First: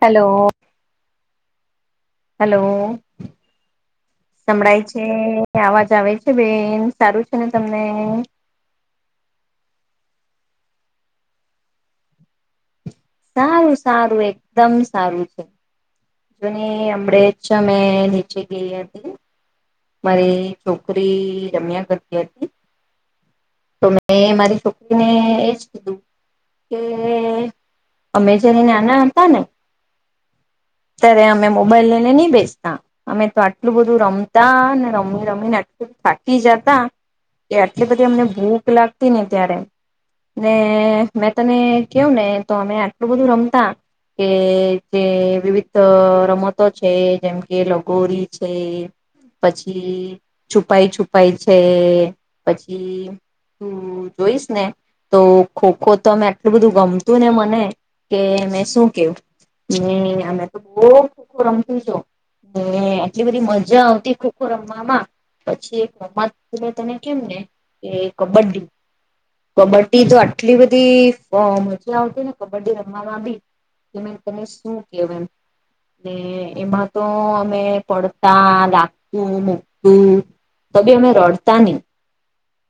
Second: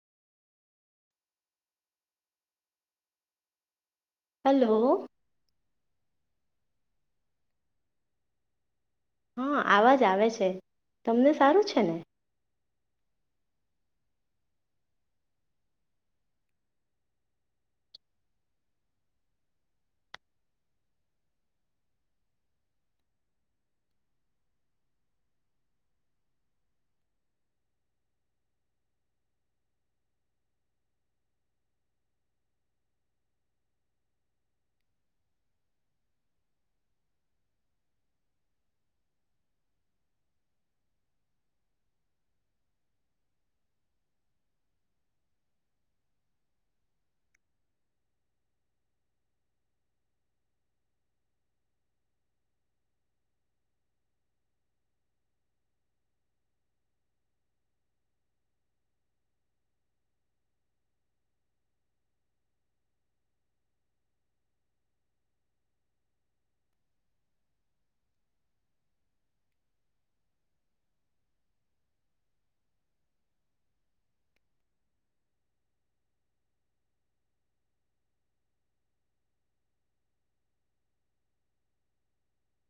Hello. Hello. Hello સંભળાય છે? આવાજ આવે છે? બેન સારું છે ને તમને. હા, આવાજ આવે છે. તમને સારું છે ને? સારું, સારું એકદમ સારું છે. જોને હમણે છે મેં નીચે ગઈ હતી. મારી છોકરી રમ્યા કરતી હતી. તો મેં મારી છોકરીને એજ કીધું કે અમે જ્યારે નાના હતા ને ત્યારે અમે મોબાઈલ લઈને નહી બેસતા અમે તો આટલું બધું રમતા ને રમી રમીને આટલું થાકી જતા કે આટલી બધી અમને ભૂખ લાગતી ને ત્યારે ને મેં તને કવું ને તો અમે આટલું બધું રમતા કે જે વિવિધ રમતો છે જેમ કે લગોરી છે પછી છુપાઈ છુપાઈ છે પછી તું જોઈસ ને તો ખોખો તો અમે આટલું બધું ગમતું ને મને કે મેં શું કેવું ને એમ. બહુ ખો ખો રમત હતો ને આટલી બધી મજા આવતી ખોખો રમવામાં પછી એક રમતલે તને કેમ ને કે કબડ્ડી. કબડ્ડી તો આટલી બધી મજા આવતી ને કબડ્ડી રમવામાં ભી કે મે તને શું કેવા એમ. ને એમાં તો અમે પડતા, લાગતું, મૂકતું તો ભી અમે રડતા નહી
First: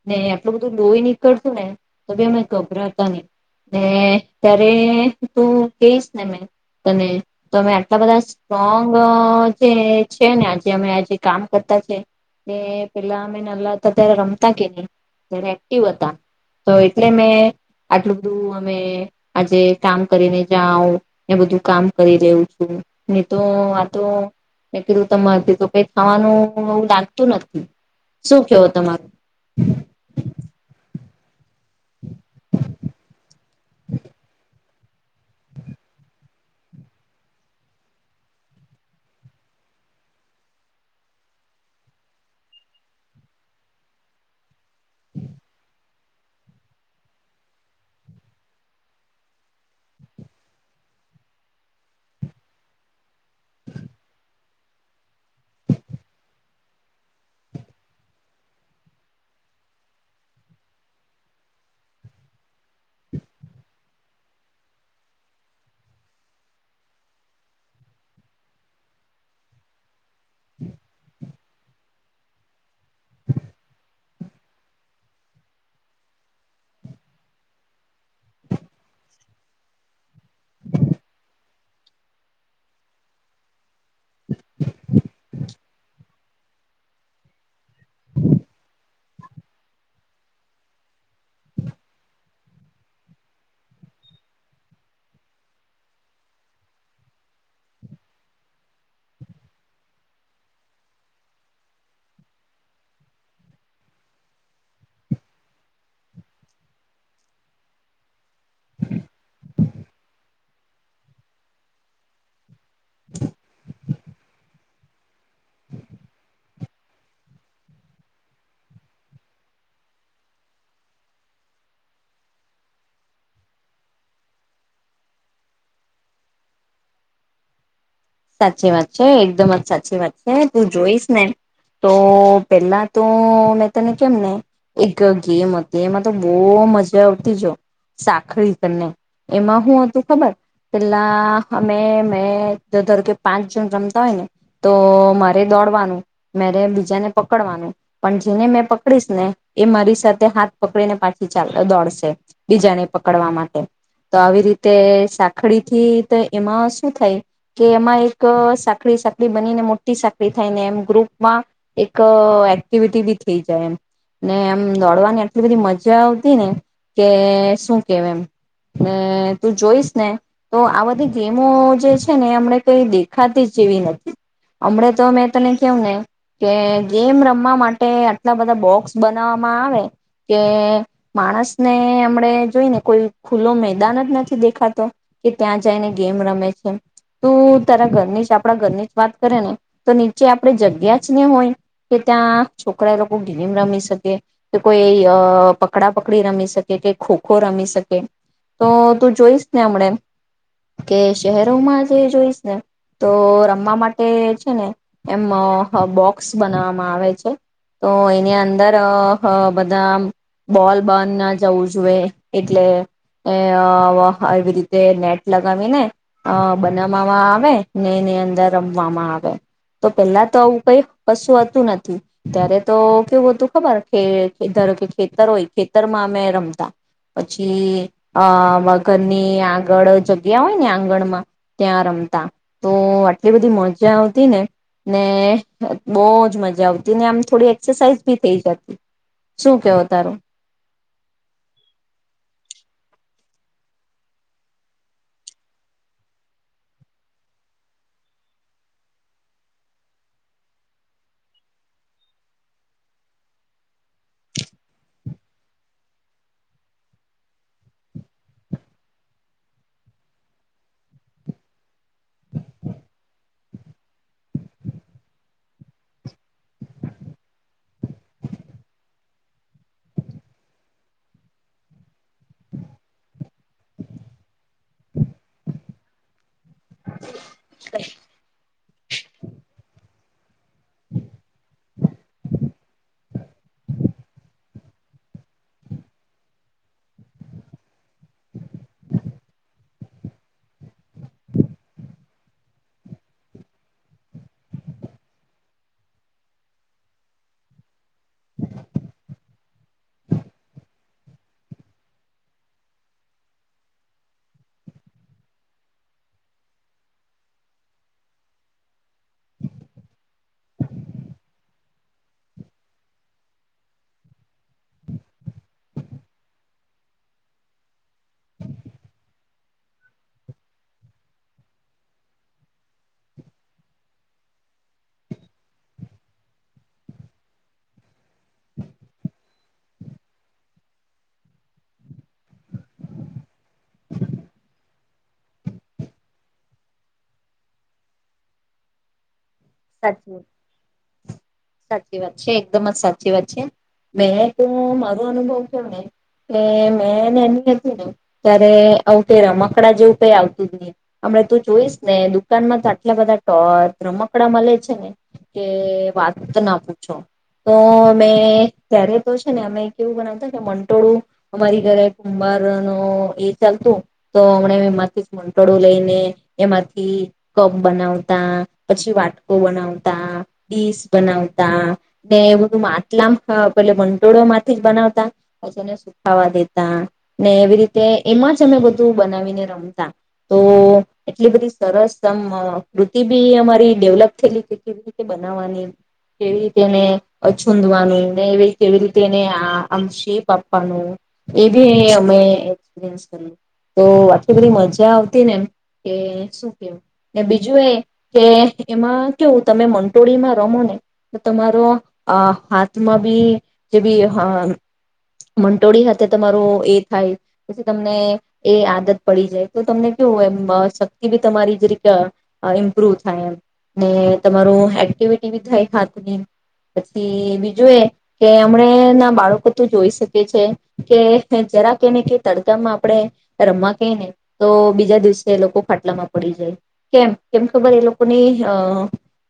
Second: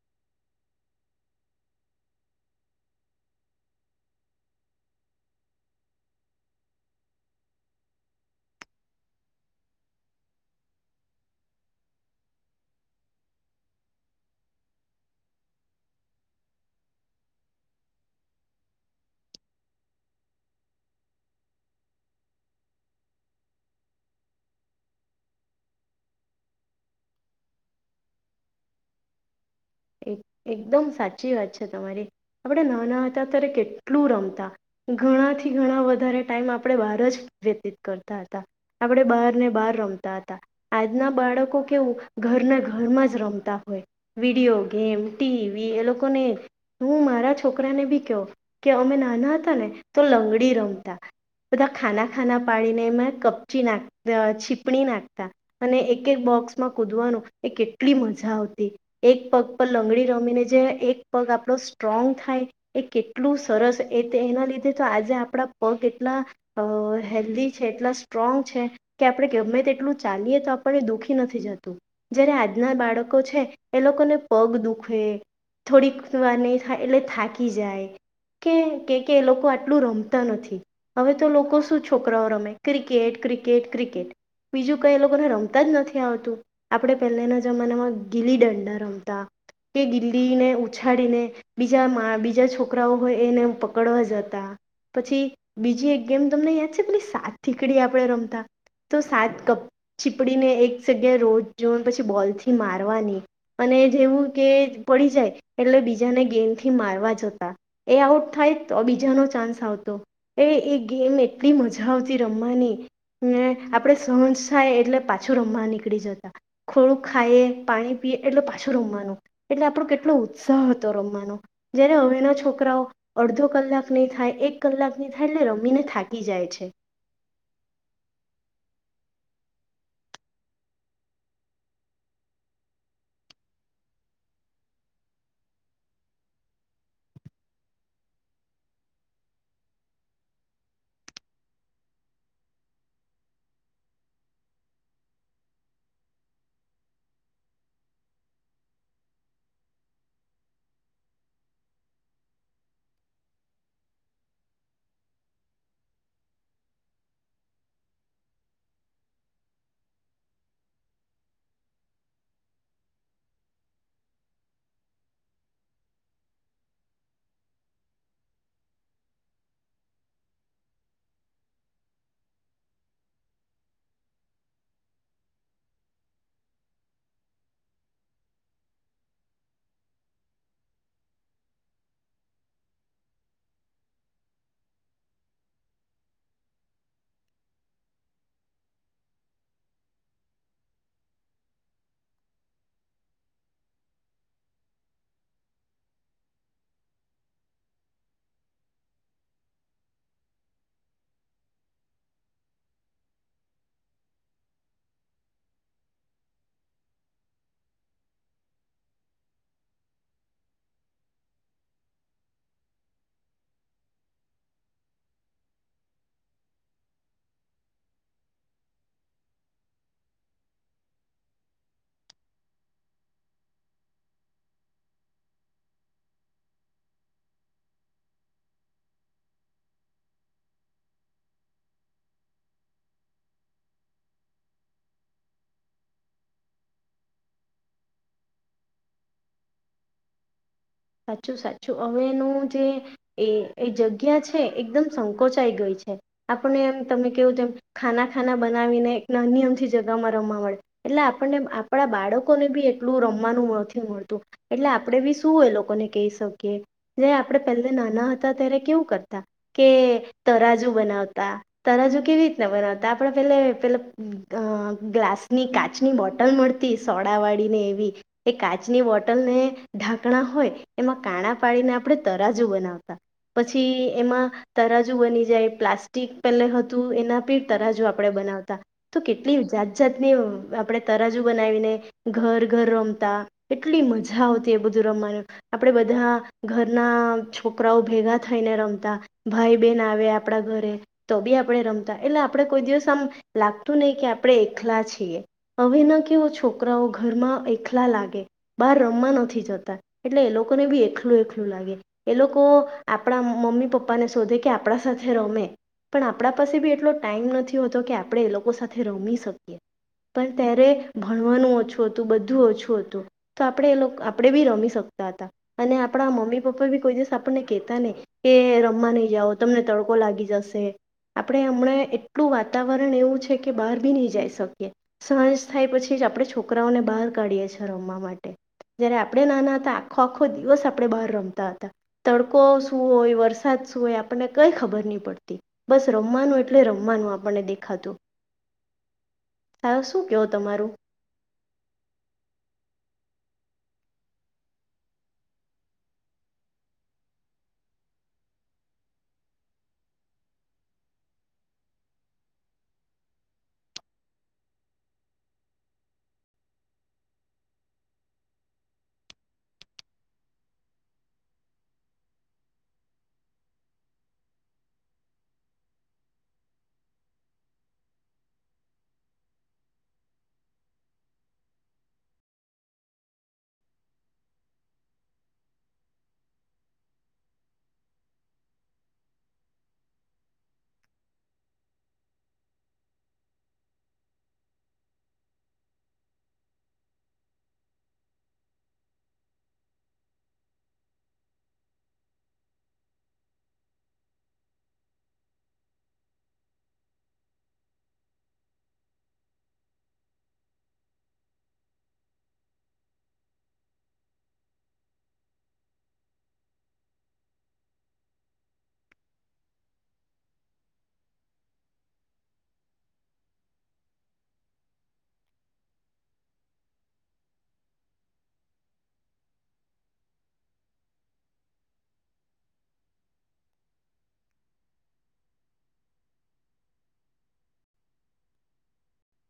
ને આટલું બધું લોહી નીકળતું ને તો ભી અમે ગભરાતા નહી ને ત્યારે તું કહીશ ને મે તને. તો અમે આટલા બધા સ્ટ્રોંગ જે છે ને આજે અમે આ જે કામ કરતા છે એ પેલા અમે નલાતા ત્યારે રમતા કે નહી ત્યારે એક્ટિવ હતા તો એટલે મે આટલું બધું અમે આજે કામ કરીને જાઓ એ બધું કામ કરી રહવું છું. એ તો આ તો મે કીધું તમારાથી તો કઈ થવાનું એવું લાગતું નથી. શું કેવો તમારું? એક એકદમ સાચી વાત છે તમારી. આપણે નાના હતા ત્યારે કેટલું રમતા. ઘણાથી ઘણા વધારે ટાઈમ આપણે બહાર જ વ્યતીત કરતા હતા. આપણે બહારને બહાર રમતા હતા આજના બાળકો કેવું ઘરના ઘરમાં જ રમતા હોય. વિડીયો ગેમ, ટીવી એ લોકોને હું મારા છોકરાને ભી કહ કે અમે નાના હતા ને તો લંગડી રમતા બધા ખાના ખાના પાડીને એમાં કપચી નાખ છીપણી નાખતા. અને એક એક બોક્સમાં કૂદવાનું એ કેટલી મજા આવતી. એક પગ પર લંગડી રમીને જે એક પગ આપણો સ્ટ્રોંગ થાય. એ કેટલું સરસ એ એના લીધે તો આજે આપણા પગ એટલા હેલ્ધી છે, એટલા સ્ટ્રોંગ છે કે આપણે ગમે તે એટલું ચાલીએ તો આપણને દુઃખી નથી જતું જ્યારે આજ ના બાળકો છે એ લોકોને પગ દુખે. થોડીક વાર નહીં થાય એટલે થાકી જાય કે કે કે એ લોકો આટલું રમતા નથી. હવે તો લોકો શું છોકરાઓ રમે ક્રિકેટ, ક્રિકેટ, ક્રિકેટ. બીજું કઈ એ લોકોને રમતા જ નથી આવડતું. આપણે પહેલાના જમાનામાં ગીલી દંડા રમ તા કે ગીલીને ઉછાડીને બીજા મા બીજા છોકરાઓ હોય એને પકડવા જતા, પછી બીજી એક ગેમ તમને યાદ છે પેલી સાત થીકડી આપણે રમતા, તો સાત કપ છીપડીને એક જગ્યાએ રોડ જોન પછી બોલ થી મારવાની, અને એ વું કે પડી જાય એટલે બીજાને ગેમ થી મારવા જતા, એ આઉટ થાય તો બીજાનો ચાન્સ આવતો. એ-એ ગેમ એટલી મજા આવતી રમવાની, ને આપણેે સહંજ થાય એટલે પાછું રમવા નીકળી જતા, થોડુંક ખાઈએ, પાણી પીએ [unintelligible] છું રમવાનું, એટલે આપણો કેટલો ઉત્સાહ હતો રમવાનો, જયારે હવેના છોકરાઓ અડધો કલાક નહી થાય, એક કલાક નહી થાય એટલે રમીને થાકી જાય. છે. સાચી વાત છે. એકદમ જ સાચી વાત છે. તું જોઈશ ને તો પેલા તો મેં તને કેમ ને એક ગેમ હતી એમાં તો બહુ મજા આવતી જો, સાખડી કરીને. એમાં હું હતું ખબર પેલા અમે મે ધરધર કે પાંચ જણ રમતા હોય ને, તો મારે દોડવાનું, મેરે એમ બીજાને પકડવાનું, પણ જેને મેં પકડીશ ને એ મારી સાથે હાથ પકડીને પાછી ચાલ દોડશે બીજાને પકડવા માટે. તો આવી રીતે સાખડી થી તો એમાં શું થાય કે એમાં એક સાંકળી-સાંકળી બનીને મોટી સાંકળી થાય, ને એમ ગ્રુપમાં એક એક્ટિવિટી બી થઈ જાય એમ, ને એમ દોડવાની આટલી બધી મજા આવતી ને કે શું કેવ એમ. ને તું જોઈશ ને તો આ બધી ગેમો જે છે ને હમણે કઈ દેખાતી જેવી નથી. હમણે તો મેં તને કેવું ને કે ગેમ રમવા માટે આટલા બધા બોક્સ બનાવવામાં આવે, કે માણસને હમણે જોઈ ને કોઈ ખુલ્લો મેદાન જ નથી દેખાતો, કે ત્યાં જઈને ગેમ રમે છે એમ. તું તારા ઘરની જ આપડા ઘરની જ વાત કરે ને તો નીચે આપણે જગ્યા જ ન હોય, કે ત્યાં છોકરા એ લોકો ગેમ રમી શકે, કે કોઈ અહ પકડા પકડી રમી શકે, કે ખો ખો રમી શકે. તો તું જોઈશ ને હમણે કે શહેર [unintelligible] માં જે જોઈશ ને, તો રમવા માટે છે ને એમ બોક્સ બનાવવામાં આવે છે, તો એની અંદર અહ હ બધા બોલ બર ના જવું જોએ એટલે અહ વ એવી રીતે નેટ લગાવી ને અહ બનાવવામાં આવે ને એની અંદર રમવામાં આવે. તો પેલા તો આવું કઈ કશું હતું નથી, ત્યારે તો કેવું હતું ખબર કે ધારો કે ખેતર હોય ખેતરમાં અમે રમતા, પછી અહ વ ઘરની આગળ જગ્યા હોય ને આં ગડમાં ત્યાં રમતા તો આટલી બધી મજા આવતી ને, ને બહુ જ મજા આવતી, ને આમ થોડી એક્સરસાઝ બી થઈ જતી. શું કેવ તારું? સાચું-સાચું. હવે એનું જે એ-એ જગ્યા છે એકદમ સંકોચાઈ ગઈ છે. આપને એમ તમે કેવું જેમ ખાના-ખાના બનાવીને એક નાની અમથી જગામાં રમવા મળે એટલે આપણને આપણા બાળકોને બી એટલું રમવાનું નથી મળતું, એટલે આપણે બી શું એ લોક લોકોને કહી શકીએ, જે આપણે પહેલે નાના હતા ત્યારે કેવું કરતા, કે તરાજુ બનાવતા, તરાજુ કેવી રીતના બનાવતા, આપણે પેલે પેલે અહ ગ્લાસની કાચની બોટલ મળતી સોડા વાળી ને એવી એ કાચની બોટ ટલ ને ઢાંકણા હોય એમાં કાણા પાડીને આપણે તરાજુ બનાવતા. પછી એમાં તરાજુ બની જાય, પ્લાસ્ટિક પેલે હતું એના પે તરાજુ આપણેે બનાવતા. તો કેટલી જાત-જાત ની વ આપણે તરાજુ બનાવીને ઘર-ઘર રમતા, એટલી મજા આવ તે બધું રમમાનું. આપણે બધા, ઘરના છોકરાઓ ભેગા થઈને રમતા, ભાઈ બહેન આવે આપણા ઘરે, તો બી આપણે રમતા એટલે આપણે કોઈ દિવસ આમ, લાગતું નહી કે આપણે એકલા છીએ. હવે ના કેવો છોકરાઓ ઘરમાં એકલા લાગે બહાર રમવા નથી જતા. એટલે એ લોકોને બી એકલું એકલું લાગે, એ લોકો આપણા મમ્મી પપ્પાને શોધે કે આપણા સાથે રમે, પણ આપણા પાસે બી એટલો ટાઈમ નથી હોતો કે આપણે એ લોકો સાથે રમી શકીએ, પણ ત્યારે ભણવાનું ઓછું હતું બધું ઓછું હતું, તો આપણે એ લોકો આપણે બી રમી શકીએ. આપણા મમ્મી પપ્પા બી કોઈ દિવસ આપણને કેતા નહી, કે રમવા નહી જાઓ. તમને તડકો લાગી જશે, આપણે હમણાં એટલું વાતાવરણ એવું છે કે બહાર ભી નહી જઈ શકીએ, સહજ થાય પછી જ આપણે છોકરાઓને બહાર કાઢીએ છેએ રમવા માટે, જયારે આપણે નાના હતા. ખો આખો દિવસ આપણે બહાર રમતા હતા, તડકો શું હોય વરસાદ શું હોય આપણને કઈ ખબર નહી પડતી, બસ રમવાનું એટલે રમવાનું આપણને દેખાતું. હ શું સાચી કેવો વાત, તમારું સાચી વાત છે એકદમ જ સાચી વાત. મેં ત મારો અનુભવ કેયોને, કે મેંને એની હતી ને, ત્યારે આવું તે રમકડા જેવું કઈ આવતું જ નહી, હમ તું જોઈસ ને દુકાનમાં તો આટલા બધા ટોચ રમક કડા મળે છે ને, કે વાત ના પૂછો, તો અમે ત્યારે તો છે ને અમે કેવું બનાવતા કે મંટોળું, અમારી ઘરે કુંભર ન એ ચાલતું તો હમણા એમાંથી મંટોળું લઈને, એમાંથી કપ બનાવતા. પછી વાટકો બનાવતા, ડીશ બનાવતા, ને એ બધું માટલામ પે મંટોળો માંથી જ બનાવતા, પછી એને સુખાવા દેતા, ને એવી રીતે એમાં જ અમે બધું બનાવીને રમતા, તો એટલી બધી સરસ કૃતિ બી અમા ડેવલપ થવી રીતે બનાવવાની, કેવી રીતેને છૂદવાનું ને કેવી રીતેને આમ શેપ આપવાનું, એ બી અમે એકપીરિયસ તો આટલી બધી મજા આવતી ને એમ કે શું કેું બીજું એ કે એમાં કેવું તમે મંટોળીમાં રમો ને, તો તમારો હાથમાં બી જે બી મંટોળી હાથે તમારો એ થાય, પછી તમને એ આદત પડી જાય, તો તમને કેવું એમ શક્તિ બી તમારી જે રીતે ઇમ્પ્રુવ થાય એમ. ને તમારું એક્ટિવિટી બી થાય હાથની, પછી બીજું એ કે હમણા ના બાળકો તું જોઈ શકે છે, કે જરા કેને કે તડકામાં આપણે, રમવા ક ને તો બીજા દિવસે લોકો ફાટલામાં પડી જાય, કેમ કેમ ખબર એ લોકો ની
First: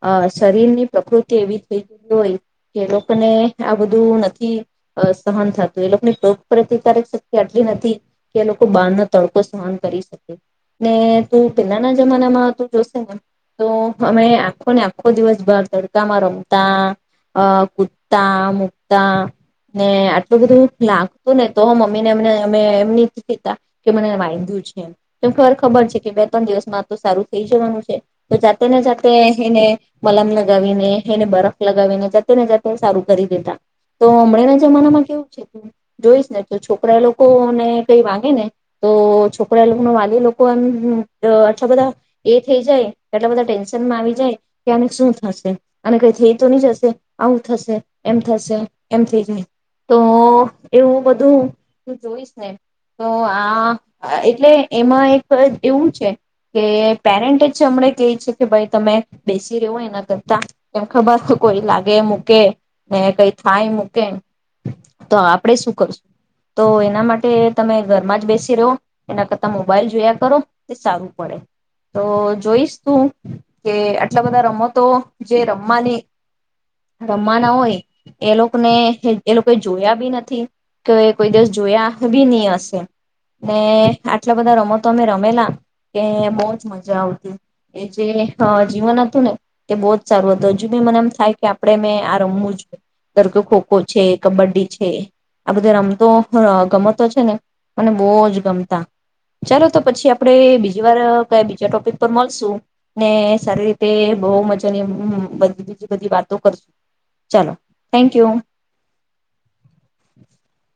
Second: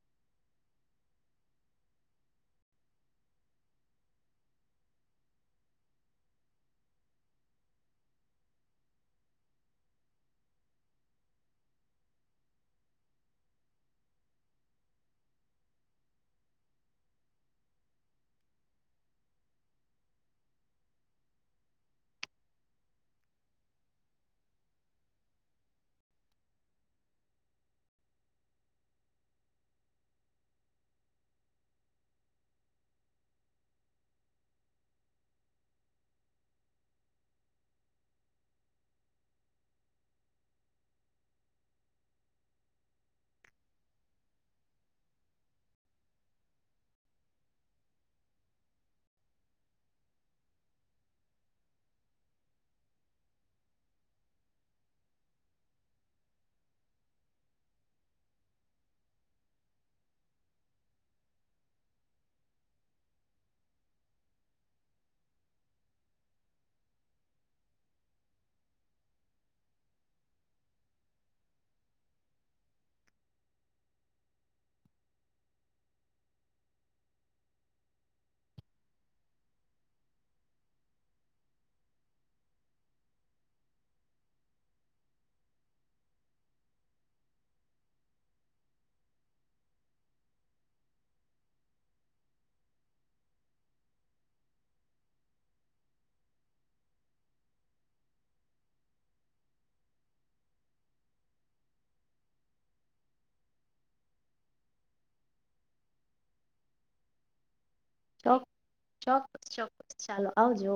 અ શરીરની પ્રકૃતિ એવી થઈ ગ હોય, કે એ લોકોને આ બધું નથી સહન થતું એ લોકોની ટોક પ્રતિકારક શક્તિ આટલી નથી, કે એ લોકો બાર ન તડકો સહન કરી શકે, ને તું પેલાના જમાનામાં તું જોશે ને તો અમે આખો ને આખો દિવસ બહાર તડકામાં રમતા કૂદતા મૂકતા ને આટલું બધું લાગતું ને તો મમ્મી નેને અમે એમ નથી કતા, કે મને વાંધ્યું છે, એમ કે ખર ખબર છે કે બે ત્રણ દિવસ માં તો સારું થઈ જવાનું છે. તો જાતે ને જાતે એને મલમ લગાવીને એને બરફ લગાવીને જાતે ને જાતે સારું કરી દેતા, તો હમણાંના જમાનામાં કેવું છે જોઈશ ને તો છોકરા લોકોને કઈ વાગે ને, તો છોકરા લોકો વાલી લોકો એમ આછા બધા એ થઈ જાય. એટલા બધા ટેન્શનમાં આવી જાય, કે આને શું થશે. અને કઈ થઈ તો નહી જશે આવું થશે એમ થશે એમ થઈ જાય, તો એવું બધું હું જોઈશ ને, તો આ એટલે એમાં એક એવું છે કે પેરેન્ટ જ છે અમણે કે છે કે ભાઈ તમે, બેસી રહો એના કરતા કેમ ખબર કોઈ લાગે મૂકે ને કઈ થાય મૂકે તો આપણેે શું કરશું, તો એના માટે તમે ઘરમાં જ બેસી રહો, એના કરતા મોબાઈલ જોયા કરો તે સારું પડે, તો જોઈશ શું કે આટલા બધા રમતો જે રમવાની રમવાના હોય એ લોકોને એ લોકો જોયા બી નથી, કે કોઈ દિવસ જોયા બી નહી હશે, ને આટલા બધા રમતો અમે રમેલા કે બહુજ મજા આવતી. એ જે જીવન હતું ને એ બહુ જ સારું હતું હજુ બી મને એમ થાય કે આપડણે મેં આ રમવું જો ધ કે ખોખો છે કબડ્ડી છે આ બધે રમતો ગમતો છે ને મને બહુ જ ગમતા ચાલો તો પછી આપડે બીજી વાર ક બીજા ટોપિક પર મળશું. ને સારી રીતે બહ મજા ની બધી બીજી બધી વાતો કરશું, ચાલો. થેન્ક ચ યુ ચોક્કસ ચોક્કસ ચાલો આવજો.